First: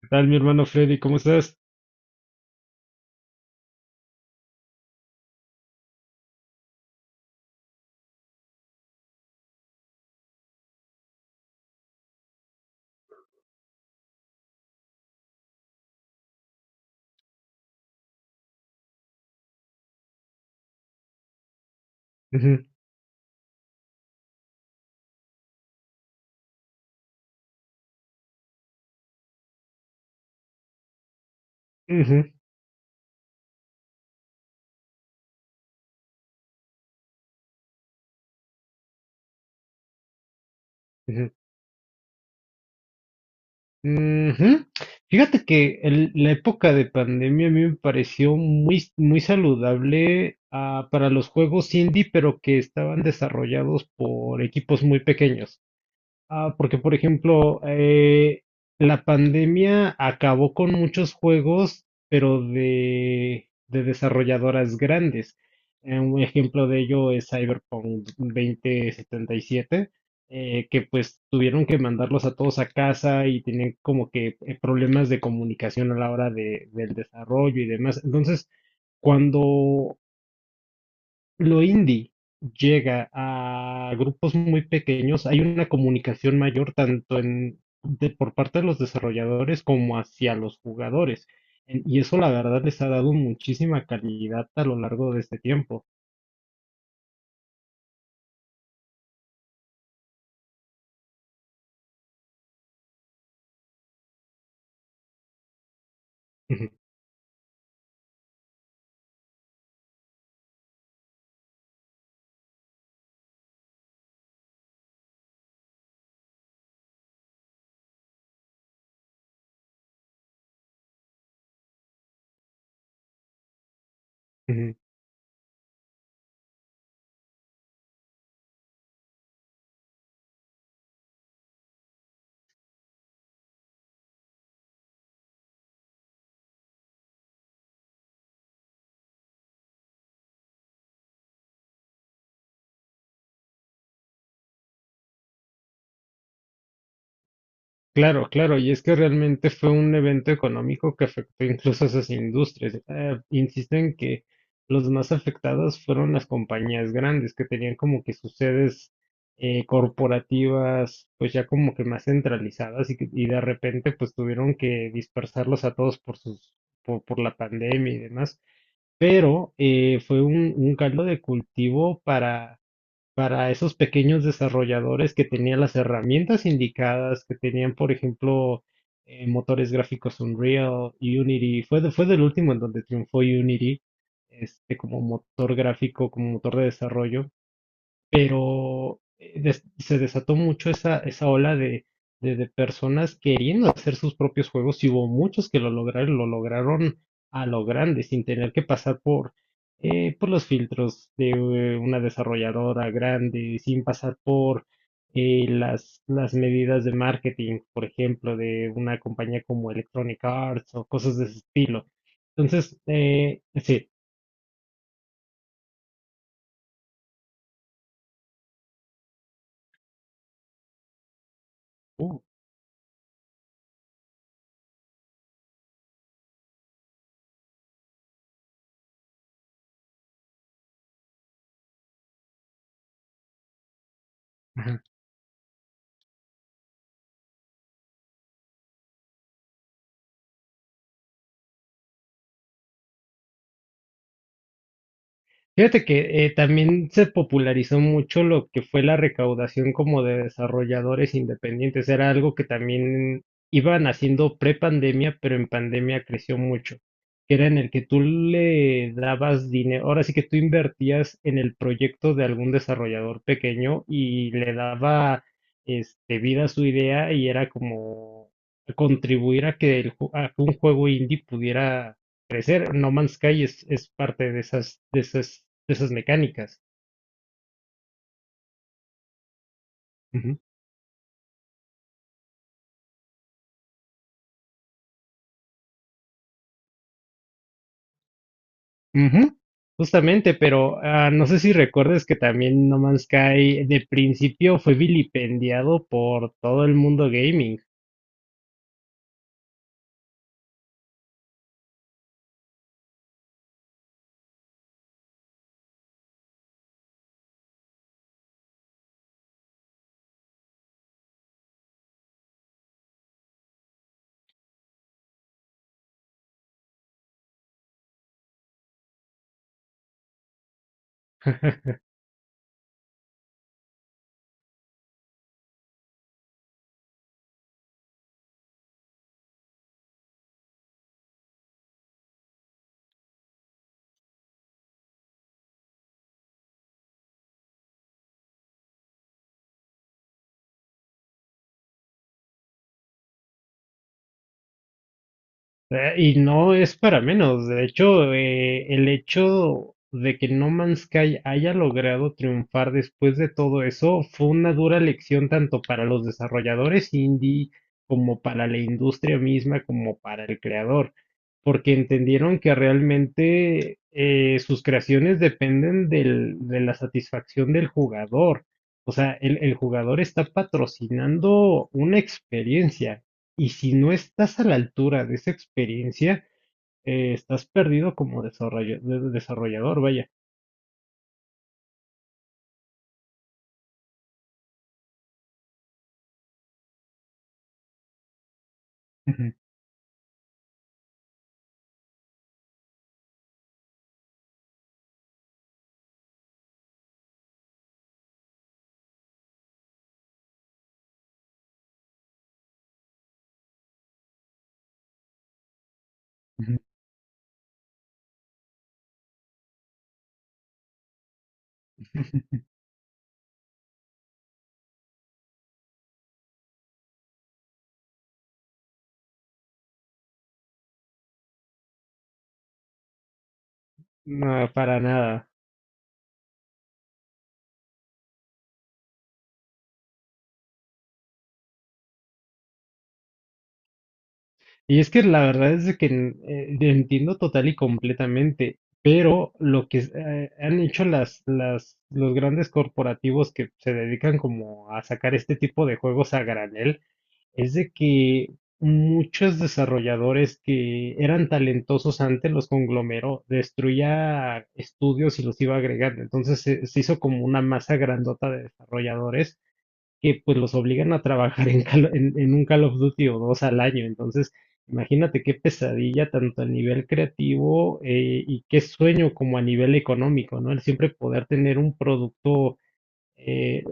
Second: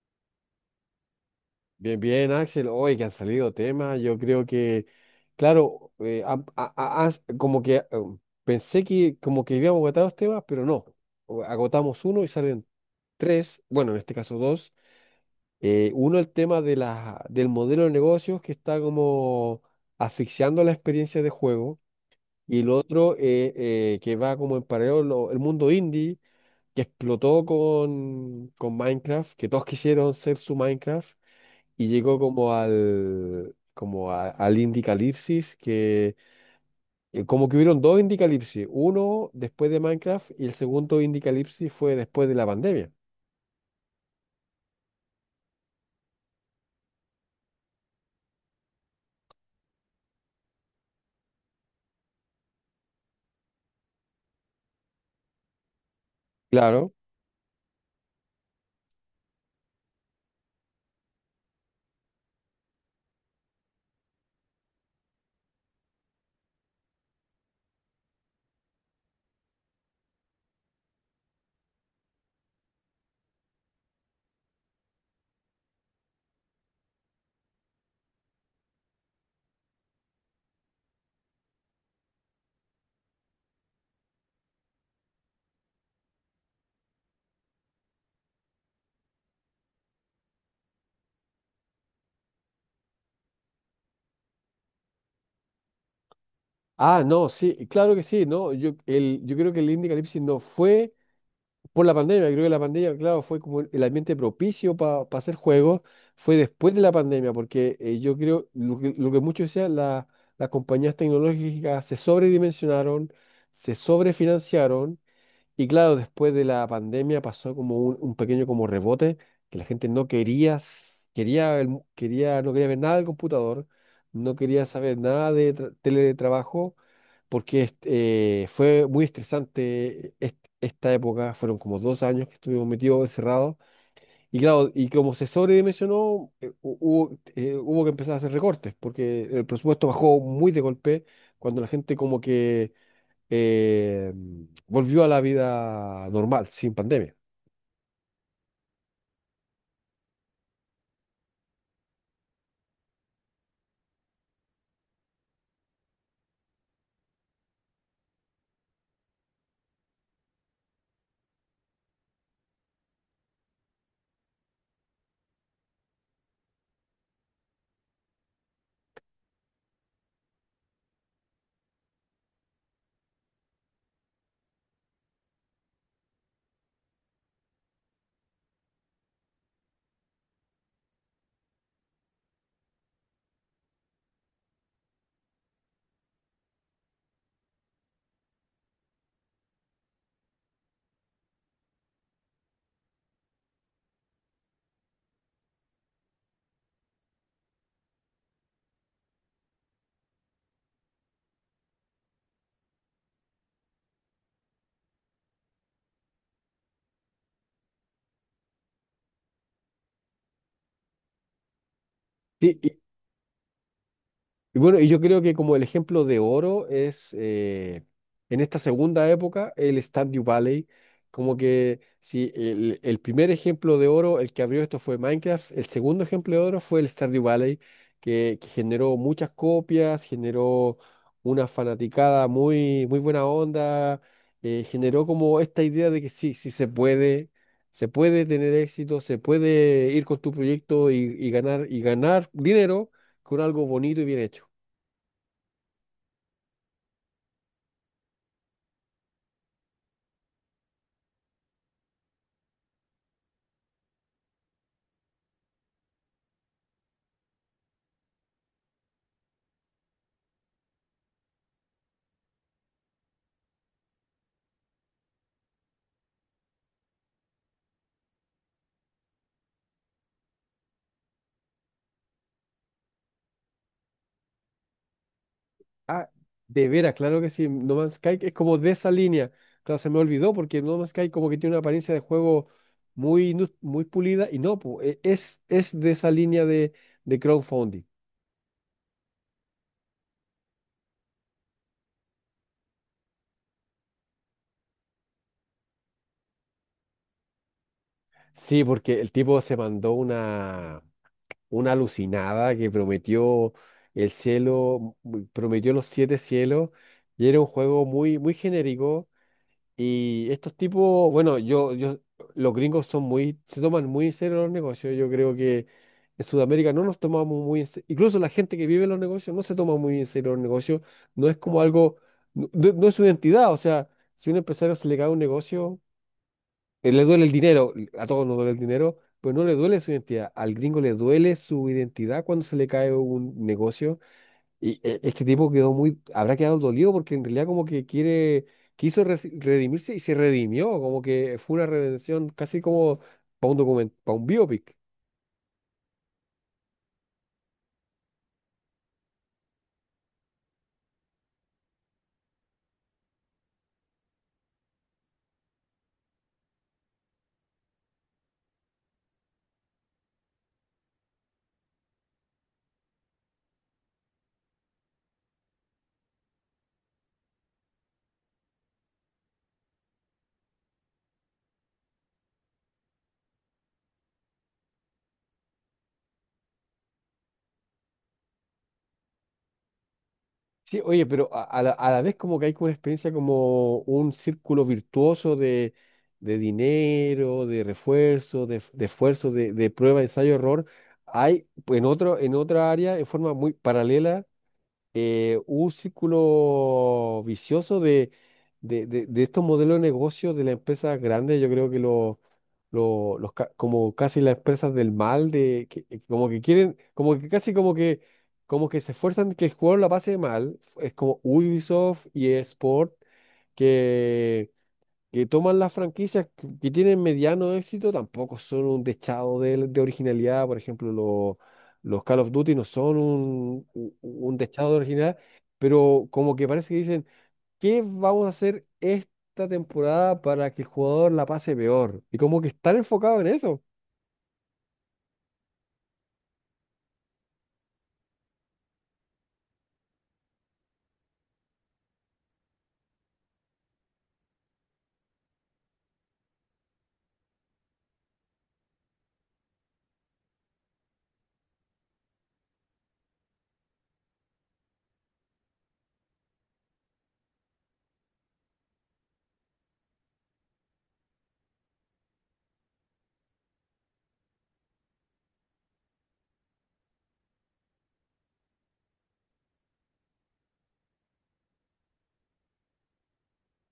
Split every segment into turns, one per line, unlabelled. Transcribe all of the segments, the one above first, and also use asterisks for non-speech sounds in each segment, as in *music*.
¿Qué tal, mi hermano Freddy? ¿Cómo estás?
Bien, bien, Axel. Hoy que han salido temas. Yo creo que, claro, como que pensé que como que habíamos agotado los temas, pero no. Agotamos uno y salen tres, bueno, en este caso dos. Uno, el tema de la, del modelo de negocios que está como asfixiando la experiencia de juego. Y
Ujú,
el otro, que va como en paralelo, el mundo indie, que explotó con, Minecraft, que todos *laughs* quisieron ser su Minecraft y llegó
ujú,
como al, al Indicalipsis, que como que hubieron dos Indicalipsis, uno después de Minecraft y el segundo
ujú,
Indicalipsis fue después de la pandemia.
ujú. Fíjate que la época de pandemia a mí me pareció muy, muy saludable para los juegos indie, pero que estaban desarrollados por equipos muy pequeños. Ah, porque por
Claro.
ejemplo, la pandemia acabó con muchos juegos, pero de desarrolladoras grandes. Un ejemplo de ello es Cyberpunk 2077, que pues tuvieron que mandarlos a todos a casa y tenían como que problemas de comunicación a la hora del desarrollo y demás. Entonces, cuando lo indie llega a grupos muy pequeños, hay una comunicación mayor tanto por parte de los desarrolladores como hacia los jugadores. Y eso la verdad les ha dado muchísima calidad a lo largo de este tiempo.
Ah, no, sí, claro que sí, no, yo creo que el Indicalipsis no fue por la pandemia. Creo que la pandemia, claro, fue como el ambiente propicio para hacer juegos, fue después de la
*laughs*
pandemia, porque yo creo lo que, muchos decían, las compañías tecnológicas se sobredimensionaron, se sobrefinanciaron. Y claro, después de la pandemia pasó como un pequeño como rebote, que la gente no quería, s- quería, el mu- quería, no quería ver nada del computador, no quería saber nada de teletrabajo, porque este, fue muy estresante esta época. Fueron como dos años que estuvimos metidos encerrados. Y claro, y como se sobredimensionó, hubo que empezar a hacer recortes, porque el presupuesto bajó muy de golpe, cuando la gente como que eh, volvió a la vida normal, sin pandemia.
Claro, claro, y es que realmente fue un evento económico que afectó incluso a esas industrias. Insisto en que los más afectados fueron las compañías grandes que tenían como que sus sedes corporativas pues ya como que más centralizadas y de repente pues tuvieron que dispersarlos a todos por la pandemia y demás. Pero fue un caldo de cultivo para esos pequeños desarrolladores que tenían las herramientas indicadas, que tenían, por ejemplo, motores gráficos Unreal, Unity, fue del último en donde triunfó Unity, como motor gráfico, como motor de desarrollo, pero se desató mucho esa ola de personas queriendo hacer sus propios juegos, y hubo muchos que lo lograron a lo grande, sin tener que pasar por los filtros de una desarrolladora grande, sin pasar por las medidas de marketing, por ejemplo, de una compañía como Electronic Arts o cosas de ese estilo.
Sí,
Entonces, sí.
y bueno, y yo creo que como el ejemplo de oro es, en esta segunda época, el Stardew Valley. Como que
uh,
si el primer ejemplo de oro, el que abrió esto fue Minecraft, el segundo ejemplo de oro fue el Stardew Valley, que generó muchas copias, generó una fanaticada muy, muy buena onda. Generó como esta idea de que sí, sí se puede tener éxito, se puede ir con tu proyecto y, ganar dinero con algo bonito y bien hecho.
Fíjate que también se popularizó mucho lo que fue la recaudación como de desarrolladores independientes. Era algo que también iban haciendo pre-pandemia, pero en pandemia creció mucho. Que era en el que tú le dabas dinero. Ahora sí que tú invertías en el proyecto de algún desarrollador pequeño y le daba vida a su idea, y era como contribuir a que un juego indie pudiera parecer No Man's Sky, es parte de esas,
Ah,
mecánicas.
de veras, claro que sí. No Man's Sky es como de esa línea. Claro, se me olvidó
Ujú.
porque No Man's Sky como que tiene una apariencia de juego muy pulida y no, es de esa línea de, crowdfunding.
Ujú. Justamente, pero no sé si recuerdes que también No Man's Sky de principio fue vilipendiado por todo el mundo gaming.
Sí, porque el tipo se mandó una, alucinada que prometió el cielo, prometió los siete cielos y era un juego muy, muy genérico. Y estos tipos, bueno, los gringos son muy, se toman muy en serio los negocios. Yo creo que en Sudamérica no nos tomamos muy en serio. Incluso la gente que vive en los negocios no se toma muy en serio los negocios. No es como algo, no, no es su identidad. O sea, si a un empresario se le cae un negocio, le duele el dinero, a todos nos duele el dinero, pero no le duele su identidad. Al gringo le duele su identidad cuando se le cae un negocio. Y este tipo quedó muy, habrá quedado dolido porque en realidad como que quiere, quiso redimirse, y se redimió. Como que fue una redención casi como para un biopic.
Y no es para menos. De hecho, el hecho de que No Man's Sky haya logrado triunfar después de todo eso fue una dura lección tanto para los desarrolladores indie como para la industria misma, como para el creador, porque entendieron que realmente sus creaciones dependen de la satisfacción del jugador. O sea, el jugador está patrocinando una experiencia. Y si no estás a la altura de esa experiencia, estás perdido como desarrollador, vaya.
Sí, oye, pero a la vez como que hay como una experiencia como un círculo virtuoso de dinero, de refuerzo, de esfuerzo,
Ujú,
de prueba, ensayo, error. Hay pues, en otra área, en forma muy paralela, un círculo vicioso de, de estos modelos de negocio de las empresas grandes. Yo creo que como casi las empresas del mal, de, que como que
ujú,
quieren, como que casi como que se esfuerzan que el jugador la pase mal. Es como Ubisoft y
*laughs* ujú.
eSport, que toman las franquicias que tienen mediano éxito, tampoco son un dechado de originalidad. Por ejemplo, los Call of Duty no son un
No,
dechado de
para
originalidad,
nada.
pero como que parece que dicen, ¿qué vamos a hacer esta temporada para que el jugador la pase peor? Y como que están enfocados en eso.
Y es que la verdad es de que entiendo total y completamente, pero lo que han hecho los grandes corporativos que se dedican como a sacar este tipo de juegos a granel, es de que muchos desarrolladores que eran talentosos antes los conglomeró, destruía estudios y los iba agregando. Entonces se hizo como una masa grandota de desarrolladores que pues los obligan a trabajar *laughs* en un Call of Duty o dos al año. Entonces, imagínate qué pesadilla tanto a nivel creativo, y qué sueño como a nivel económico, ¿no? El siempre poder tener un producto eh,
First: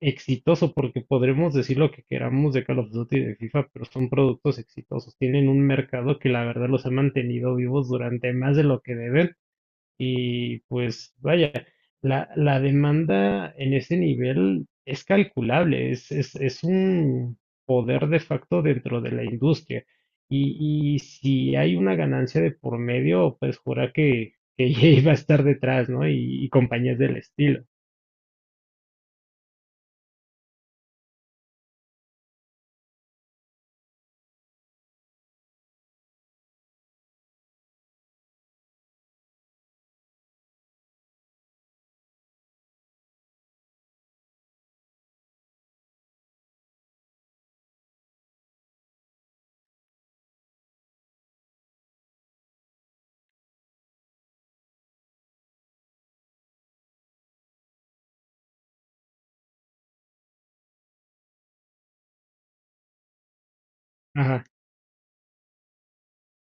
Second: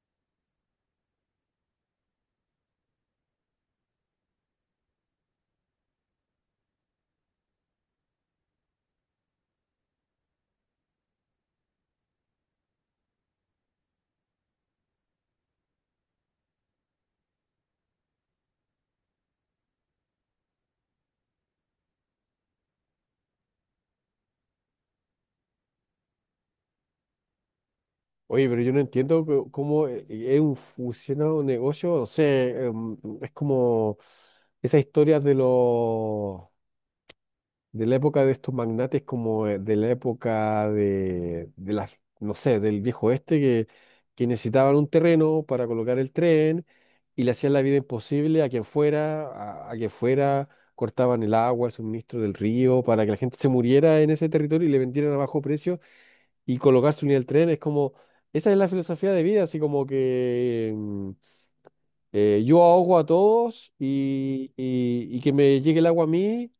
exitoso, porque podremos decir lo que queramos de Call of Duty y de FIFA, pero son productos exitosos. Tienen un mercado que la verdad los ha mantenido vivos durante más de lo que deben. Y pues vaya, la demanda en ese nivel es calculable, es un poder de facto dentro de la industria. Y si hay una ganancia de por medio, pues jura que, *laughs* EA va a estar detrás, ¿no? Y compañías del estilo.
Oye, pero yo no entiendo cómo, funciona un negocio, no sé, em, es como esas historias de los, de la época de estos magnates, como, de la época de, no sé, del viejo oeste, que necesitaban un terreno para colocar el tren y le hacían la vida imposible a quien fuera, a quien fuera, cortaban el agua, el suministro del río, para que la gente se muriera en ese territorio y le vendieran a bajo precio y colocar su unidad del tren. Es como, esa es la filosofía de vida, así como que mm, yo ahogo a todos
Ajá.
y, y que me llegue el agua a mí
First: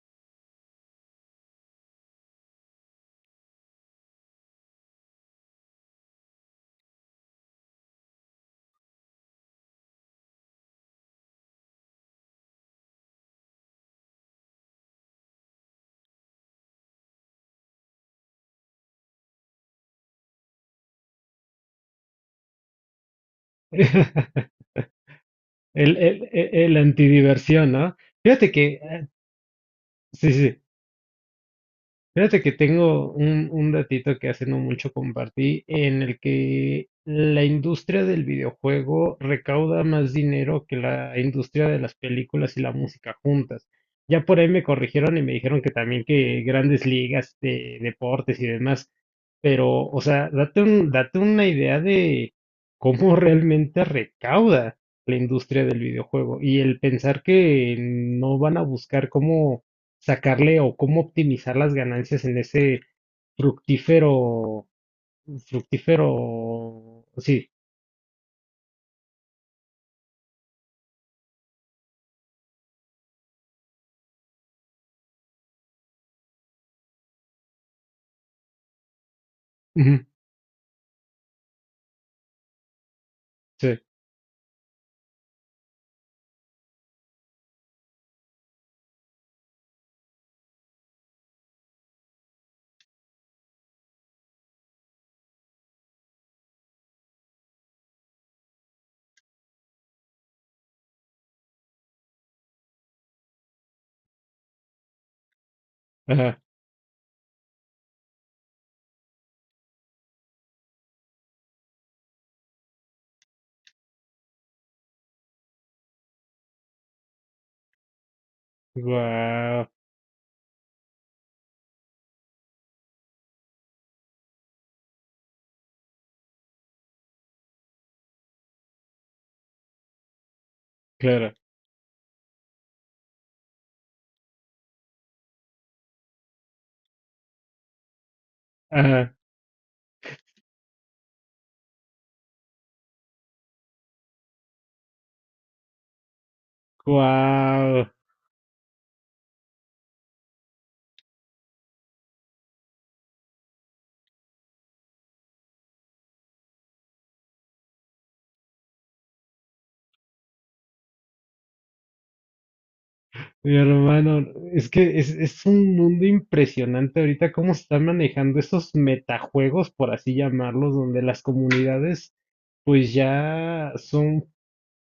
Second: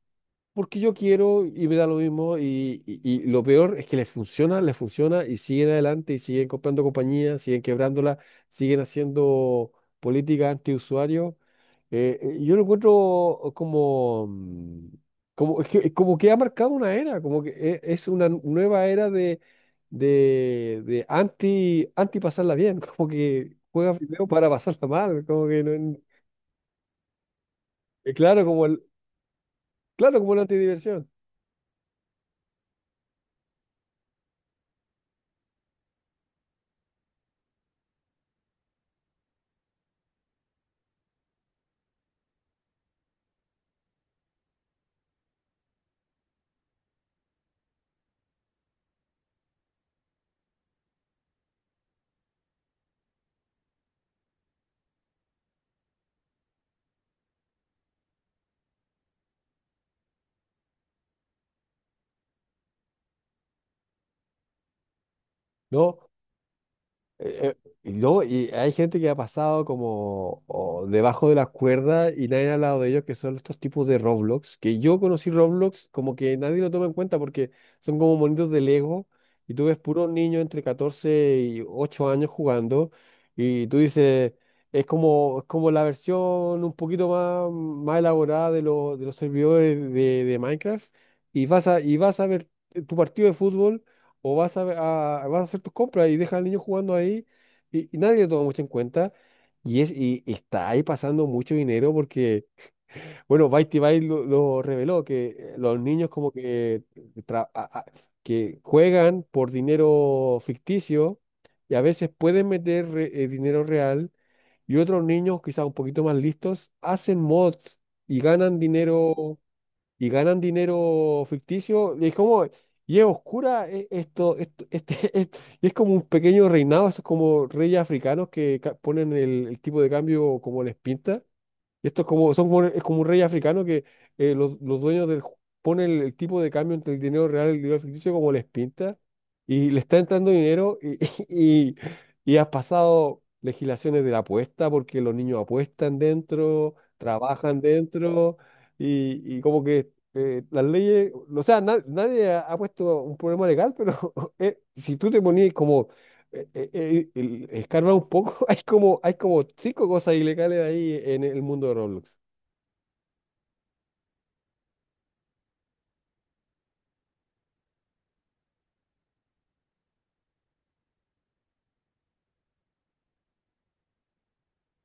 porque yo quiero y me da lo mismo y, y lo peor es que les funciona y siguen adelante y siguen comprando compañías, siguen quebrándola, siguen haciendo política antiusuario. Yo lo encuentro como, mm, como, es que, es como que ha marcado una era, como que es una nueva era de, de anti, anti pasarla bien, *laughs* como que juega video para
*laughs*
pasarla mal, como que
El antidiversión, ¿no?
claro,
Fíjate
como
que,
claro,
sí, sí,
como la
sí.
antidiversión,
Fíjate que tengo un datito que hace no mucho compartí en el que la industria del videojuego recauda más dinero que la industria de las películas y la música juntas. Ya por ahí me corrigieron y me dijeron que también que grandes ligas de deportes y demás. Pero, o sea, date una idea de cómo *laughs* realmente recauda la industria del videojuego, y el pensar que no van a buscar cómo sacarle o cómo optimizar las ganancias en ese fructífero,
¿no?
fructífero, sí,
Y no, y hay gente que ha pasado como o debajo de las cuerdas y nadie ha hablado de ellos, que son estos tipos de Roblox, que yo conocí Roblox como que nadie lo toma en cuenta porque son como monitos de Lego y tú ves
ujú,
puros niños entre 14 y 8 años jugando y tú
sí,
dices, es como la versión un poquito más, más elaborada de los servidores de, Minecraft, y vas a, ver tu partido de fútbol o vas a, vas a hacer tus compras y dejas al niño jugando ahí y nadie le toma mucho en cuenta. Y está ahí pasando mucho dinero porque, bueno, Byte Byte lo reveló, que los niños como
ajá,
que, tra- a- a- que juegan por dinero ficticio y a veces pueden meter dinero real, y otros niños, quizás un poquito más listos, hacen mods y ganan dinero
guau,
y ganan dinero ficticio. Y es como, y es oscura esto, *laughs* y es como un pequeño reinado, esos como reyes africanos que ponen el tipo de cambio como les pinta.
claro,
Y esto es como, es como un rey africano que, los dueños ponen el tipo de cambio entre el dinero real y el dinero ficticio como les pinta,
ajá,
y le está entrando dinero y, *laughs* y, y has pasado legislaciones de la apuesta porque los niños apuestan dentro, trabajan
guau,
dentro, y, como que las leyes, o sea, nadie ha, puesto un problema legal. Pero *laughs* si tú te ponías como, escarba un poco, *laughs* hay como cinco cosas ilegales ahí en el mundo de Roblox.
mi hermano, es que es, un mundo impresionante ahorita cómo se están manejando esos metajuegos, por así llamarlos, donde las comunidades pues ya son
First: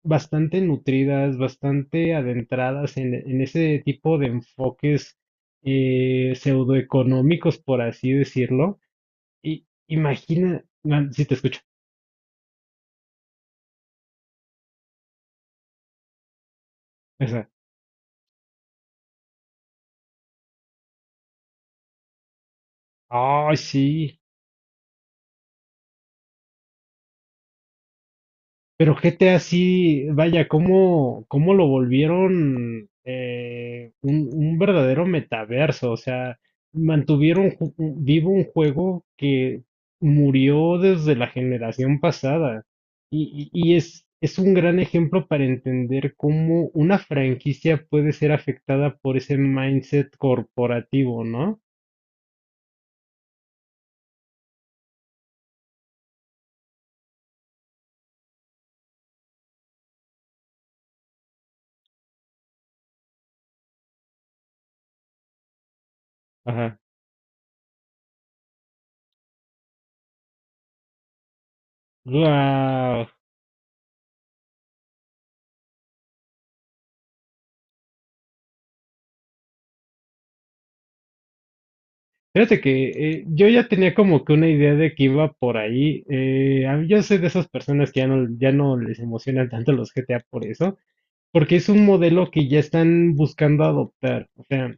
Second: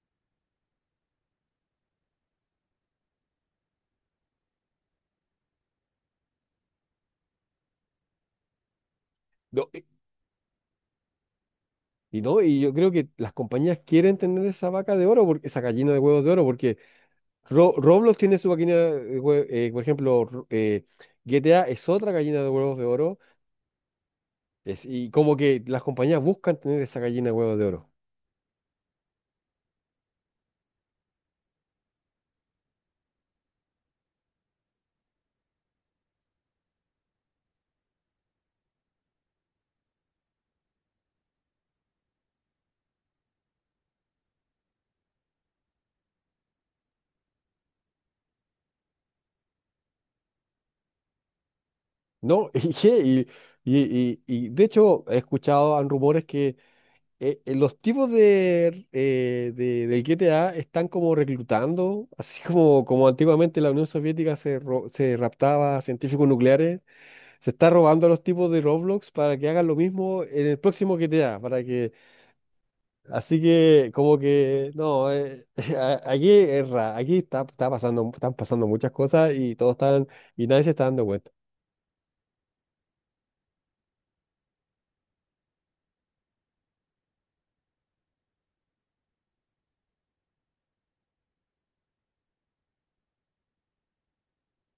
bastante nutridas, bastante adentradas en ese tipo de enfoques pseudoeconómicos, por así decirlo. Y
No,
imagina, no, si te escucho,
no, y yo creo que las compañías quieren tener esa vaca de oro, porque esa gallina de huevos de oro, porque
o sea,
Roblox tiene su gallina por ejemplo, GTA es otra gallina de huevos de oro.
ay, sí.
Es, y como que las compañías buscan tener esa gallina de huevos de oro.
Pero GTA sí, vaya, cómo, cómo lo volvieron un verdadero metaverso. O sea, mantuvieron vivo un juego que murió desde la generación pasada. Y es un gran ejemplo para entender cómo una franquicia puede ser afectada por ese mindset corporativo, ¿no?
¿No? *laughs* ¿Y qué? Y, de hecho he escuchado han rumores que, los tipos del G T A están como reclutando, así como, como antiguamente la Unión Soviética se, se raptaba a científicos
Ajá.
nucleares. Se está robando a los tipos de Roblox para que hagan lo mismo en el próximo GTA, para que,
¡Guau!
así que como que, no, *laughs* aquí está, está pasando, están pasando muchas cosas y todos están, y nadie se está dando cuenta.
Fíjate que yo ya tenía como que una idea de que iba por ahí. Yo soy de esas personas que ya no les emocionan tanto los GTA por eso, porque es un modelo que ya están buscando adoptar. O sea,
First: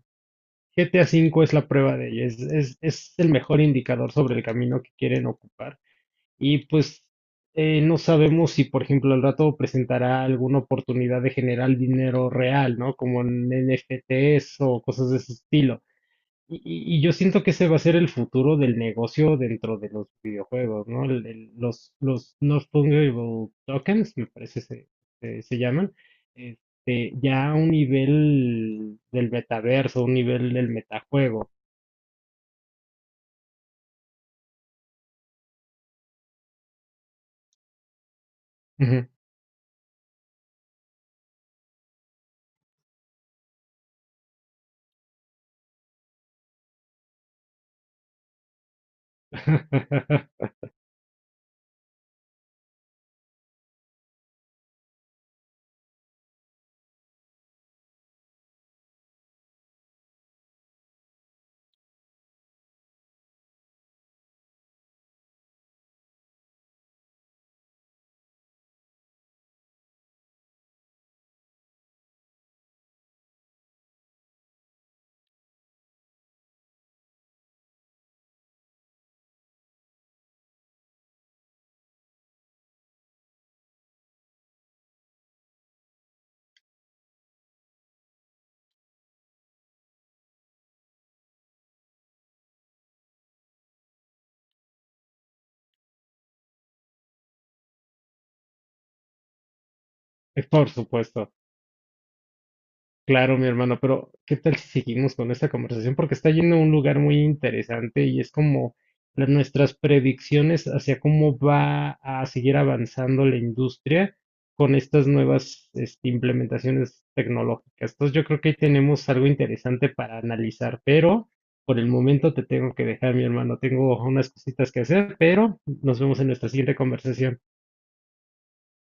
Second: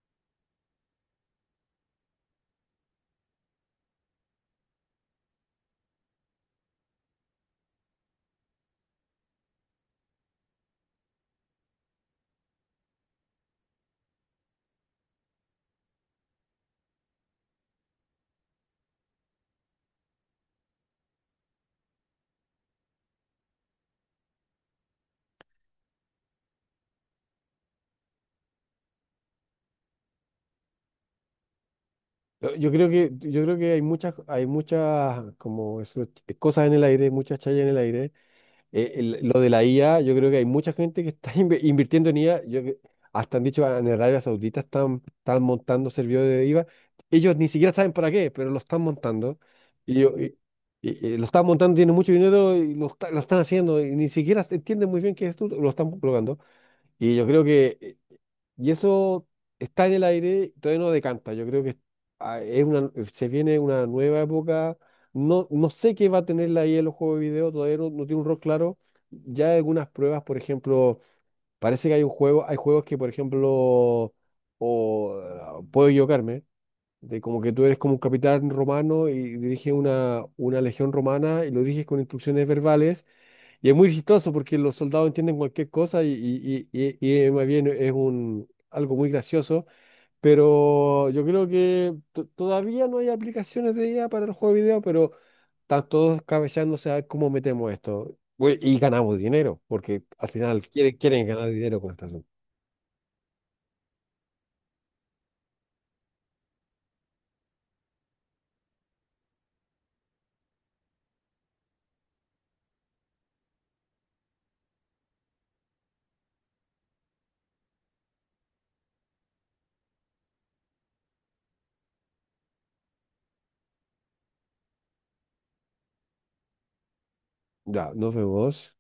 GTA V es la prueba de ello, es el mejor indicador sobre el camino que quieren ocupar. Y pues no sabemos si, por ejemplo, el rato presentará alguna oportunidad de generar dinero real, ¿no? Como en NFTs o cosas de ese estilo. Y yo siento que ese va a ser el futuro del negocio dentro de los videojuegos, ¿no? Los non-fungible tokens, me parece se llaman, ya a un nivel del metaverso, un nivel del metajuego.
Yo creo que, yo creo que hay muchas como eso, cosas en el aire, muchas chayas en el aire.
Ujú.
Lo de la IA, yo creo que hay mucha gente que está *laughs* invirtiendo en IA. Hasta han dicho en Arabia Saudita están, montando servidores de IVA. Ellos ni siquiera saben para qué, pero lo están montando. Y, yo- y-
*laughs*
y lo están montando, tienen mucho dinero y lo están haciendo. Y ni siquiera se entienden muy bien qué es esto, lo están colocando. Y yo creo que, eso está en el aire, todavía no decanta. Yo creo que, ah, es una, se viene una nueva época. No, no sé qué va a tener la IA en los juegos de video, todavía no tiene un rol claro. Ya hay algunas pruebas, por ejemplo, parece que hay un juego, hay juegos que, por ejemplo, o ah, puedo equivocarme, de como que tú eres como un capitán romano y diriges una, legión romana y lo diriges con instrucciones verbales, y es muy chistoso porque los soldados entienden cualquier cosa y, más bien es algo muy gracioso, pero yo creo que todavía no hay aplicaciones de IA para el juego de video, pero están todos cabeceándose a ver cómo metemos esto, güey, y ganamos dinero, porque al final
Por
quieren,
supuesto.
ganar dinero con esta.
Claro, mi hermano, pero ¿qué tal si seguimos con esta conversación? Porque está yendo a un lugar muy interesante y es como nuestras predicciones hacia cómo va a seguir avanzando la industria con estas nuevas implementaciones tecnológicas. Entonces yo creo que ahí tenemos algo interesante para analizar, pero por el momento te tengo que dejar, mi hermano. Tengo unas cositas que hacer, pero nos vemos en nuestra siguiente conversación.
Ya, nos vemos.